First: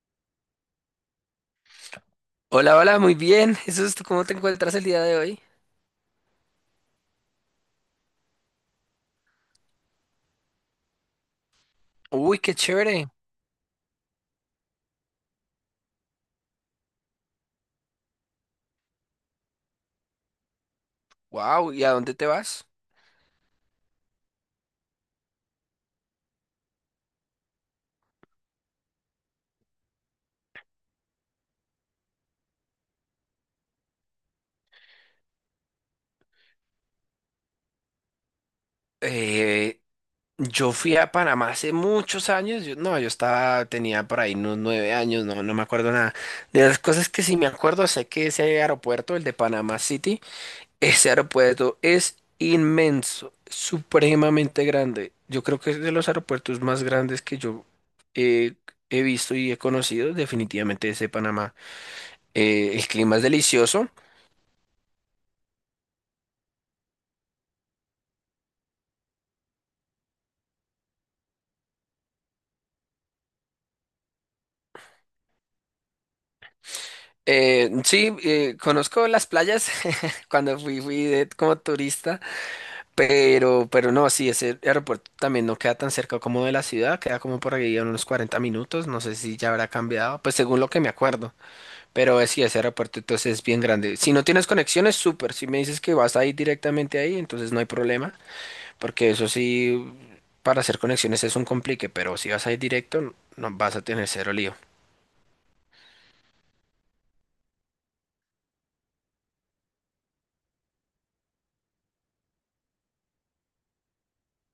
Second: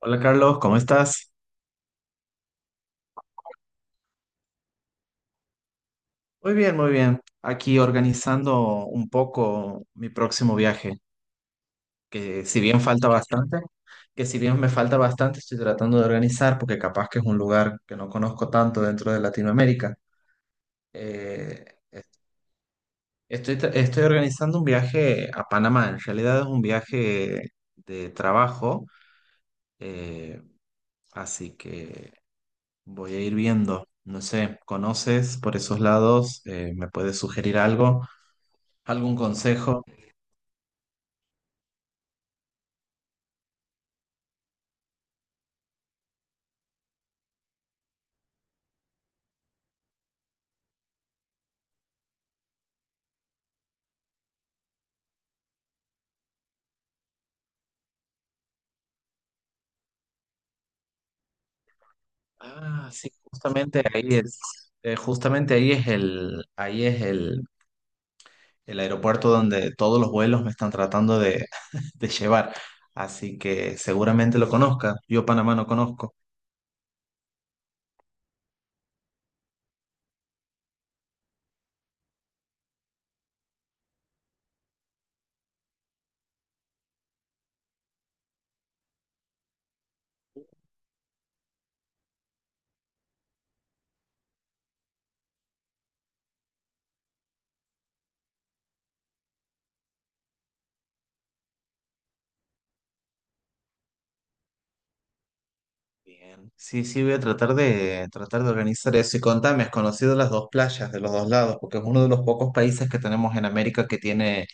Hola Carlos, ¿cómo estás? Hola, hola, muy bien. Jesús, ¿tú cómo te encuentras el día de hoy? Muy bien, muy bien. Aquí organizando un poco mi próximo viaje, Uy, que qué si bien chévere. falta bastante, que si bien me falta bastante, estoy tratando de organizar porque capaz que es un lugar que no conozco tanto dentro de Latinoamérica. Eh, Wow, ¿y a dónde te vas? Estoy organizando un viaje a Panamá, en realidad es un viaje de trabajo, eh, así que voy a ir viendo. No sé, ¿conoces por esos lados? ¿me puedes sugerir algo? ¿Algún Eh, consejo? yo fui a Panamá hace muchos años. Yo, no, yo estaba, tenía por ahí unos 9 años, no, no me acuerdo nada. De las cosas que sí me acuerdo, sé que ese aeropuerto, el de Panama City, ese aeropuerto es inmenso, supremamente grande. Yo creo que es de los aeropuertos más grandes que yo eh, he visto y he conocido, definitivamente ese de Panamá. El Ah, sí, clima es delicioso. Justamente ahí es el aeropuerto donde todos los vuelos me están tratando de llevar. Así que seguramente lo conozca. Yo Panamá no conozco. Sí, conozco las playas cuando fui, como turista, pero no, sí, ese aeropuerto también no queda tan cerca como de la ciudad, queda como por ahí a unos 40 minutos, no sé si ya habrá cambiado, pues según lo que me acuerdo, pero sí, ese aeropuerto entonces es bien grande. Si no tienes conexiones, súper, si me dices que vas a ir directamente ahí, entonces no hay problema, porque eso sí, para hacer conexiones es un complique, pero si vas a ir directo, no vas a tener cero lío. Bien. Sí, sí, voy a tratar de organizar eso. Y contame, ¿has conocido las dos playas de los dos lados? Porque es uno de los pocos países que tenemos en América que tiene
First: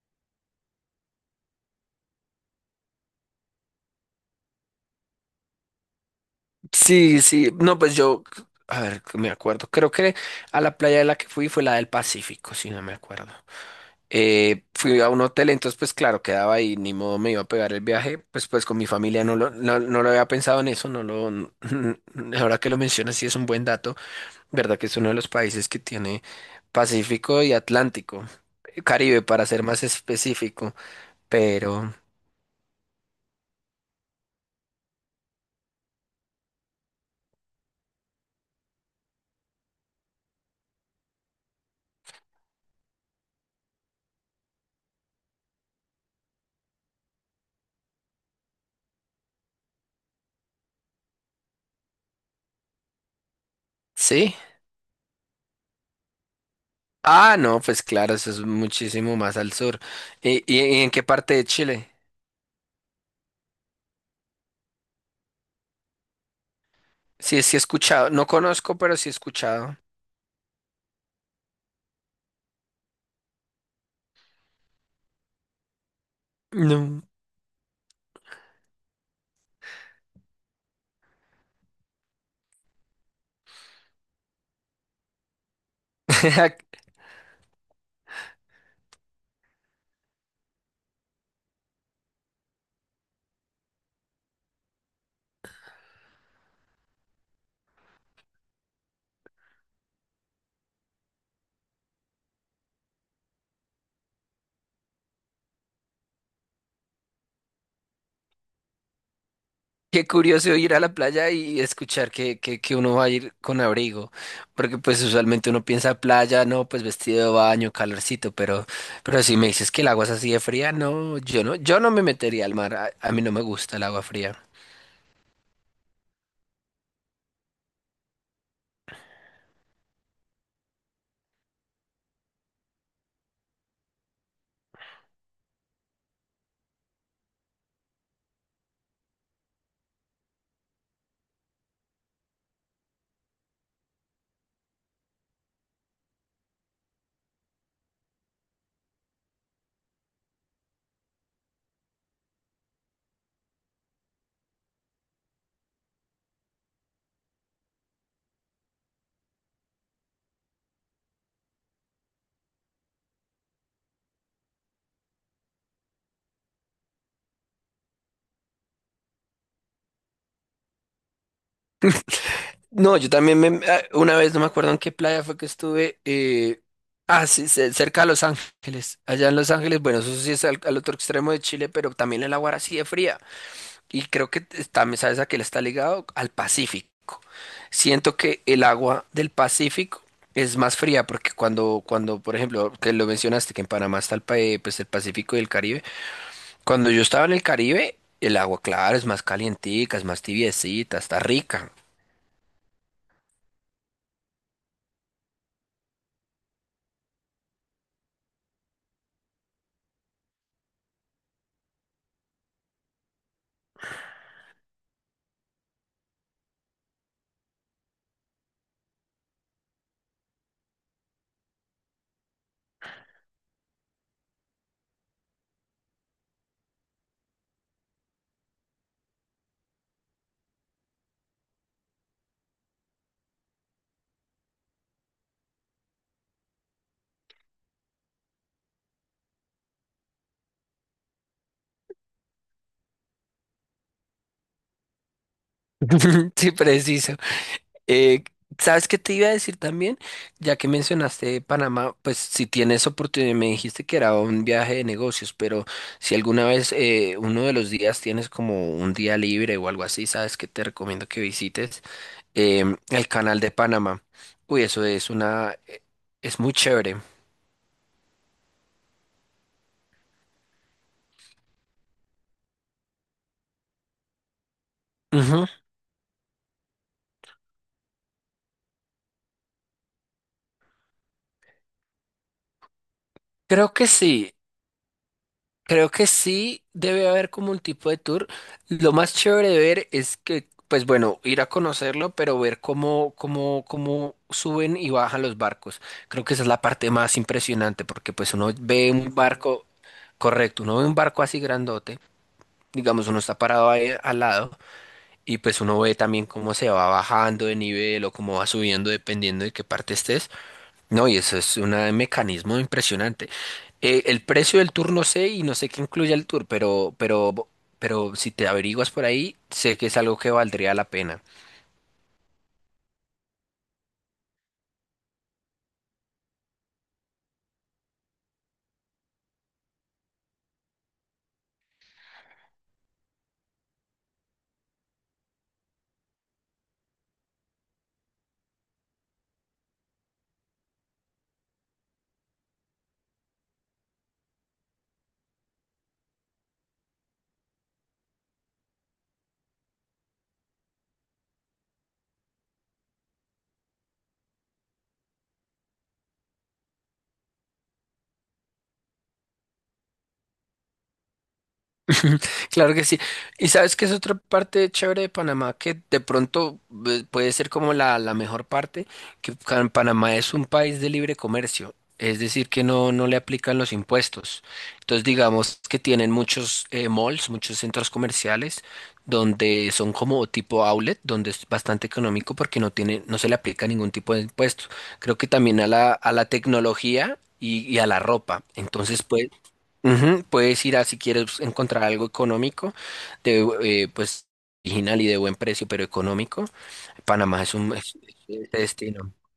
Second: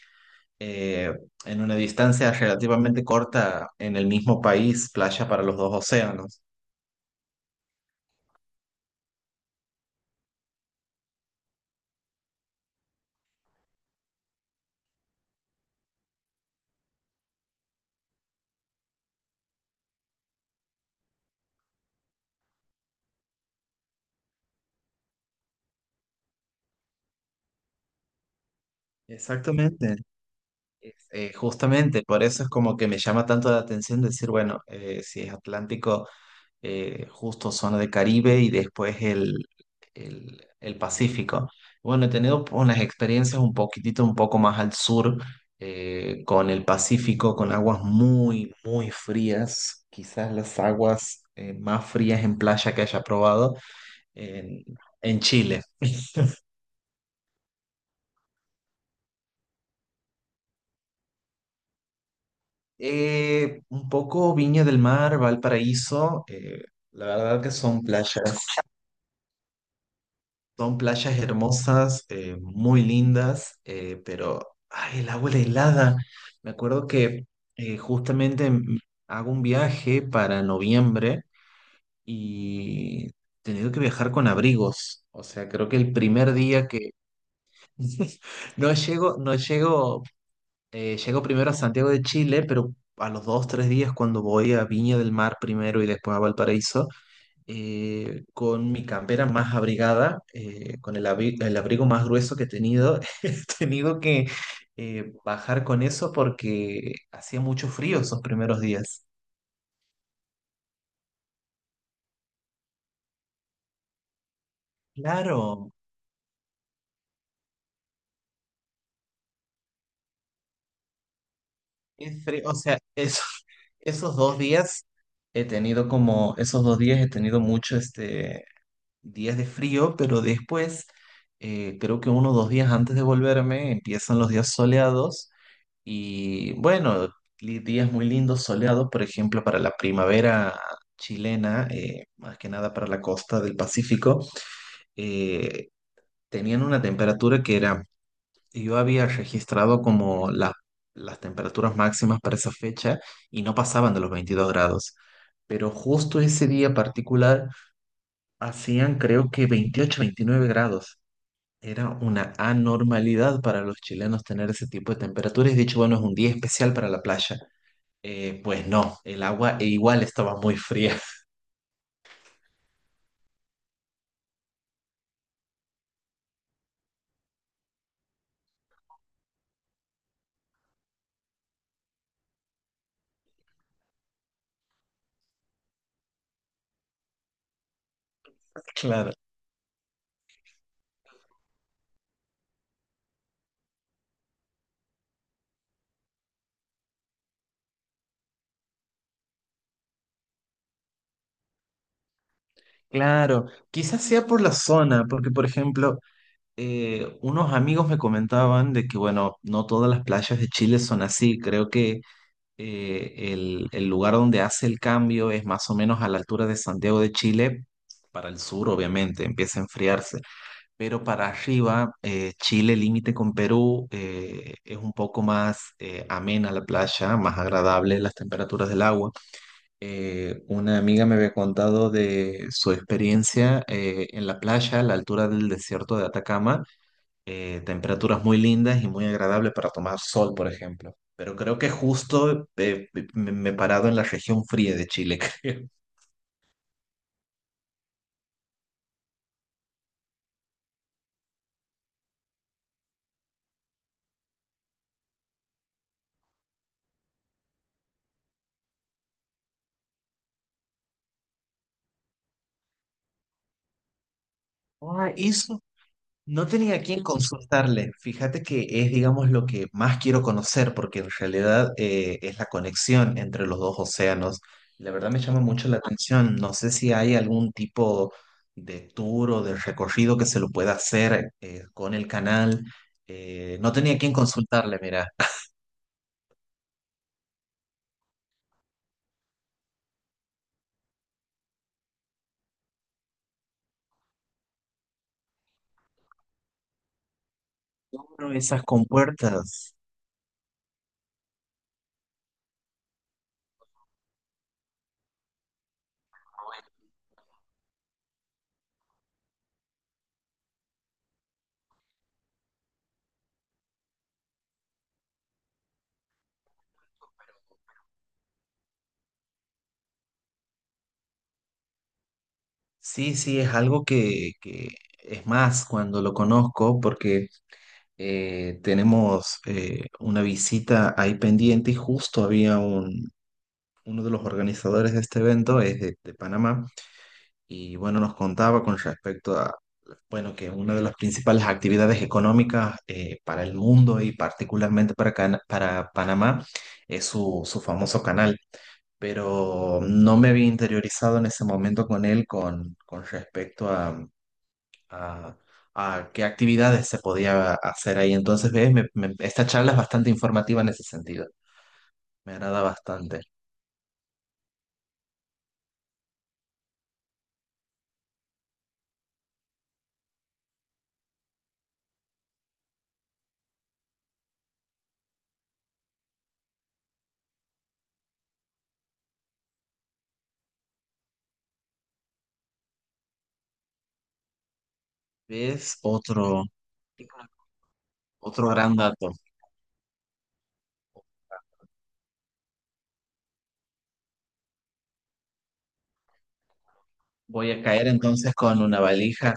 eh, en una distancia relativamente corta en el mismo país playa para los dos océanos. Sí, sí, no, pues yo, a ver, que me acuerdo, creo que a la playa de la que fui fue la del Pacífico, si no me acuerdo. Fui a un hotel, entonces pues claro, quedaba ahí, ni modo me iba a pegar el viaje, pues con mi familia no lo, no, no lo había pensado en eso, no lo, ahora que lo mencionas sí es un buen dato, verdad que es uno de los países que tiene Pacífico y Atlántico, Caribe para ser más Exactamente. específico, pero Justamente, por eso es como que me llama tanto la atención decir, bueno, si es Atlántico, justo zona de Caribe y después el Pacífico. Bueno, he tenido unas experiencias un poquitito, un poco más al sur, con el Pacífico, con aguas muy, muy frías, quizás las aguas más frías en playa que haya probado sí. en, en Chile. Ah, no, pues claro, eso es muchísimo más al sur. ¿Y, y en qué parte de Chile? Un poco Viña del Mar, Valparaíso, la verdad Sí, que sí he escuchado. No conozco, pero sí he escuchado. son playas hermosas, muy lindas, pero ay, el agua era helada. Me acuerdo No. que eh, justamente mm, hago un viaje para noviembre y he tenido que viajar con abrigos. O sea, creo que el primer día que no llego, no llego. Llego primero a Santiago de Chile, pero a los dos, tres días cuando voy a Viña del Mar primero y después a Valparaíso, con mi campera más abrigada, con el abrigo más grueso que he tenido, he tenido que bajar con eso porque hacía mucho frío esos primeros días. Qué curioso ir a la playa y escuchar que uno va a ir con abrigo, porque pues usualmente uno Claro, piensa playa, no, pues vestido de baño, calorcito, pero si me dices que el agua es así de fría, no, yo no, yo no me es frío, metería o al mar, sea, a eso- mí no me gusta el agua esos dos fría. días he tenido como, esos dos días he tenido mucho este días de frío, pero después, creo que uno o dos días antes de volverme, empiezan los días soleados y bueno, días muy lindos soleados, por ejemplo, para la primavera chilena, más que nada para la costa del Pacífico, eh, tenían una temperatura que era, yo había registrado como las temperaturas máximas para esa fecha y no pasaban de los 22 grados. Pero justo ese día particular hacían creo que 28 29 grados. Era una anormalidad para los chilenos tener ese tipo de temperaturas. Y de hecho, bueno, es un día especial para la playa. Pues no, el agua e igual estaba muy fría. No, yo también me, ah, una vez no me acuerdo en qué playa fue que estuve, ah, sí, cerca de Los Ángeles, allá en Los Ángeles, bueno, eso sí es al, al otro extremo de Chile, pero también el agua era así de fría. Y creo que también sabes a qué le está ligado al Pacífico. Siento que el agua Claro, del Pacífico es más fría porque cuando, cuando, por ejemplo, que lo mencionaste, que en Panamá está el, pues, el Pacífico y el Caribe. Cuando yo estaba en el Caribe, el agua, claro, es más calientica, es más tibiecita, está rica. claro. Quizás sea por la zona, porque por ejemplo, unos amigos me comentaban de que, bueno, no todas las playas de Chile son así. Creo que el lugar donde hace el cambio es más o menos a la altura de Santiago de Chile, para el sur, obviamente, empieza a enfriarse. Pero para arriba, Chile, límite con Perú, es un poco más amena la playa, más agradable las temperaturas del agua. Una amiga me había contado de su experiencia en la playa, a la altura del desierto de Atacama, temperaturas muy lindas y muy agradables para tomar sol, por ejemplo. Pero creo que justo me me he parado en la región fría de Chile, creo. Sí, preciso. Eh, ¿Sabes qué te iba a decir también? Ya que mencionaste Panamá, pues si tienes oportunidad, me dijiste que era un viaje de negocios, pero si alguna vez uno de los días tienes como un día libre o algo así, ¿sabes qué te recomiendo que visites? El canal de Panamá. Uy, eso es Ah, una... eso es no muy tenía a chévere. quién consultarle. Fíjate que es, digamos, lo que más quiero conocer, porque en realidad es la conexión entre los dos océanos. La verdad me llama Ujú. mucho la atención. No sé si hay algún tipo de tour o de recorrido que se lo pueda hacer con el canal. No Creo que tenía a quién sí. consultarle, mira. Creo que sí debe haber como un tipo de tour. Lo más chévere de ver es que, pues bueno, ir a conocerlo, pero ver cómo, cómo, cómo suben y bajan los barcos. Creo que esa es la parte más impresionante, porque Abro pues uno esas ve un barco, compuertas. correcto, uno ve un barco así grandote, digamos, uno está parado ahí al lado, y pues uno ve también cómo se va bajando de nivel o cómo va subiendo dependiendo de qué parte estés. No, y eso es un mecanismo impresionante. El precio del tour no sé y no sé qué incluye el tour, pero si te averiguas por ahí, sé que es algo que valdría la pena. Sí, sí, es algo que es más cuando lo conozco, porque tenemos una visita ahí pendiente y justo había un, uno de los organizadores de este evento, es de Panamá, y bueno, nos contaba con respecto a, bueno, que una de las principales actividades económicas para el mundo y particularmente para, para Panamá es su, su famoso canal. Pero no me había interiorizado en ese momento con él con respecto a, a qué actividades se podía hacer ahí. Entonces, ves, esta charla es bastante informativa en ese sentido. Me agrada Claro que sí. bastante. Y sabes que es otra parte chévere de Panamá que de pronto puede ser como la mejor parte, que Panamá es un país de libre comercio, es decir, que no, no le aplican los impuestos. Entonces, digamos que tienen muchos malls, muchos centros comerciales, donde son como tipo outlet, donde es bastante económico porque no tiene, no se le aplica ningún tipo de impuesto. Creo que también ¿Ves? A la Otro, tecnología y a la ropa. otro gran Entonces, dato. pues, ujú, puedes ir a si quieres pues, encontrar algo económico, de, pues original y de buen precio, pero económico. Panamá Voy es a un caer entonces es con una destino valija.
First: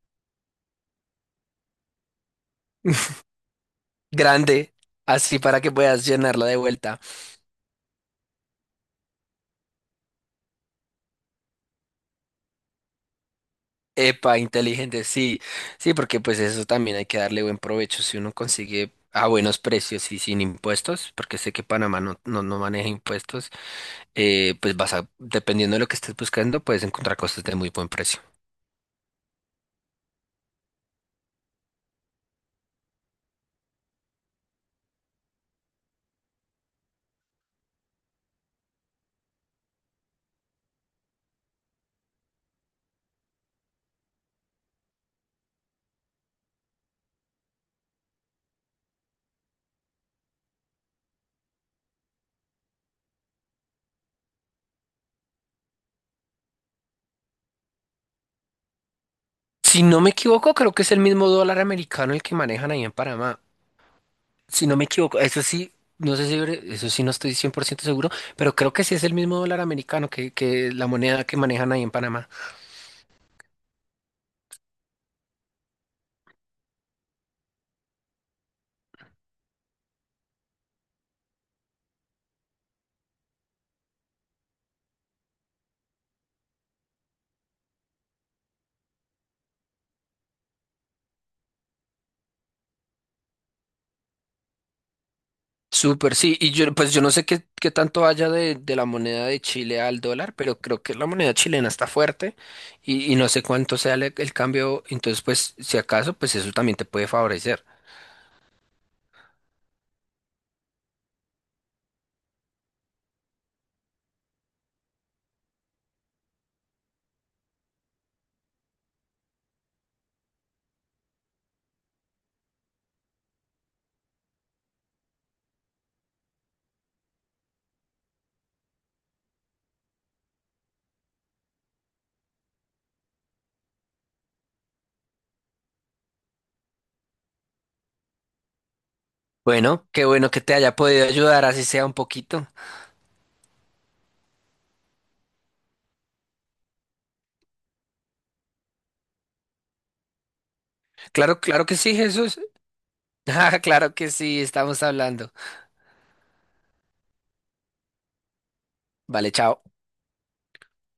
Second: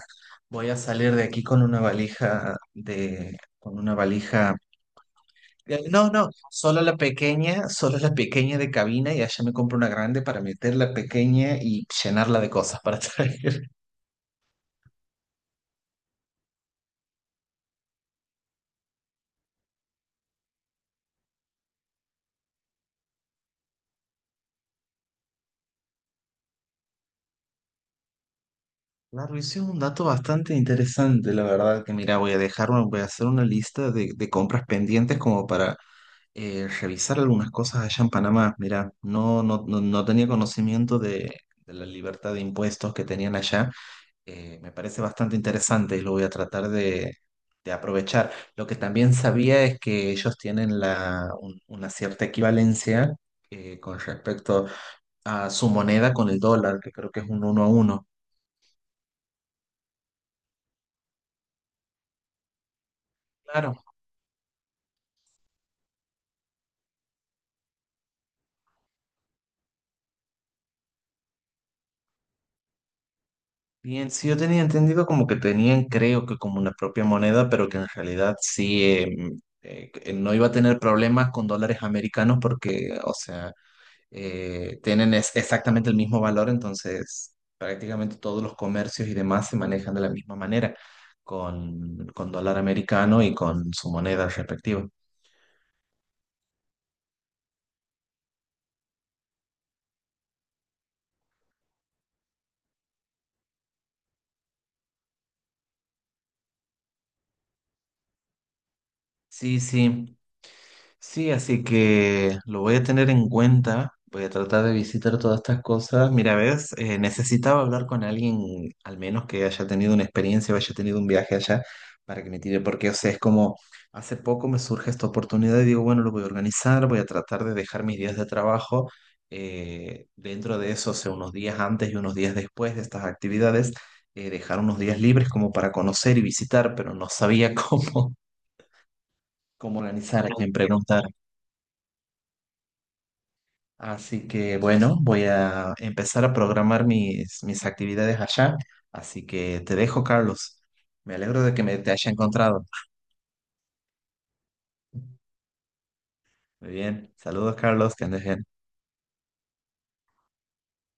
Voy a salir de aquí con una valija de, con una valija. grande, así para que puedas No, no, llenarla de vuelta. Solo la pequeña de cabina y allá me compro una grande para meter la pequeña y llenarla de cosas para traer. Epa, inteligente, sí, sí, porque pues eso también hay que darle buen provecho si uno consigue a buenos precios y sin impuestos, porque sé que Panamá no, no, no maneja impuestos, pues vas a, dependiendo de lo que estés buscando, puedes encontrar cosas de muy buen precio. Claro, ese es un dato bastante interesante, la verdad, que mira, voy a dejar, voy a hacer una lista de compras pendientes como para revisar algunas cosas allá en Panamá. Mira, no, no, no, no tenía conocimiento de la libertad de impuestos que tenían allá. Me parece bastante interesante y lo voy a tratar de aprovechar. Lo que también sabía es que ellos tienen una cierta equivalencia con respecto a su moneda con el dólar, que creo que es un uno a uno. Si no me equivoco, creo que es el mismo dólar americano el que manejan ahí en Panamá. Claro, Si no me equivoco, eso sí, no sé si, eso sí no estoy 100% seguro, pero creo que sí es el mismo dólar americano que la moneda que manejan ahí en Panamá. bien, sí, yo tenía entendido como que tenían, creo que como una propia moneda, pero que en realidad sí que no iba a tener problemas con dólares americanos porque, o sea, tienen exactamente el mismo valor, entonces prácticamente todos los comercios y demás se manejan de la misma manera, con dólar americano y con su moneda respectiva. Súper, sí. Y yo, pues yo no sé qué, qué tanto haya de la moneda de Chile al dólar, pero creo que la moneda chilena está fuerte y no sé cuánto sea el cambio. Entonces, pues, si acaso, pues eso también te puede favorecer. Sí, sí. Sí, así que lo voy a tener en cuenta. Voy a tratar de visitar todas estas cosas. Mira, ves, necesitaba hablar con alguien, al menos que haya tenido una experiencia o haya tenido un viaje allá, para que me tire, porque, o sea, es como, hace poco me surge esta oportunidad y digo, bueno, lo voy a organizar, voy a tratar de dejar mis días de trabajo dentro de eso, o sea, unos días antes y unos días después de estas actividades, dejar unos días libres como para conocer y visitar, pero no sabía cómo, cómo Bueno, qué organizar, a bueno que quién te haya preguntar. podido ayudar, así sea un poquito. Así que bueno, voy a empezar a programar mis, mis actividades allá. Así que te dejo, Carlos. Me Claro, alegro de que claro que me te sí, haya Jesús. encontrado. Ah, claro que sí, estamos hablando. Muy bien. Saludos, Carlos, que andes bien. Vale, chao.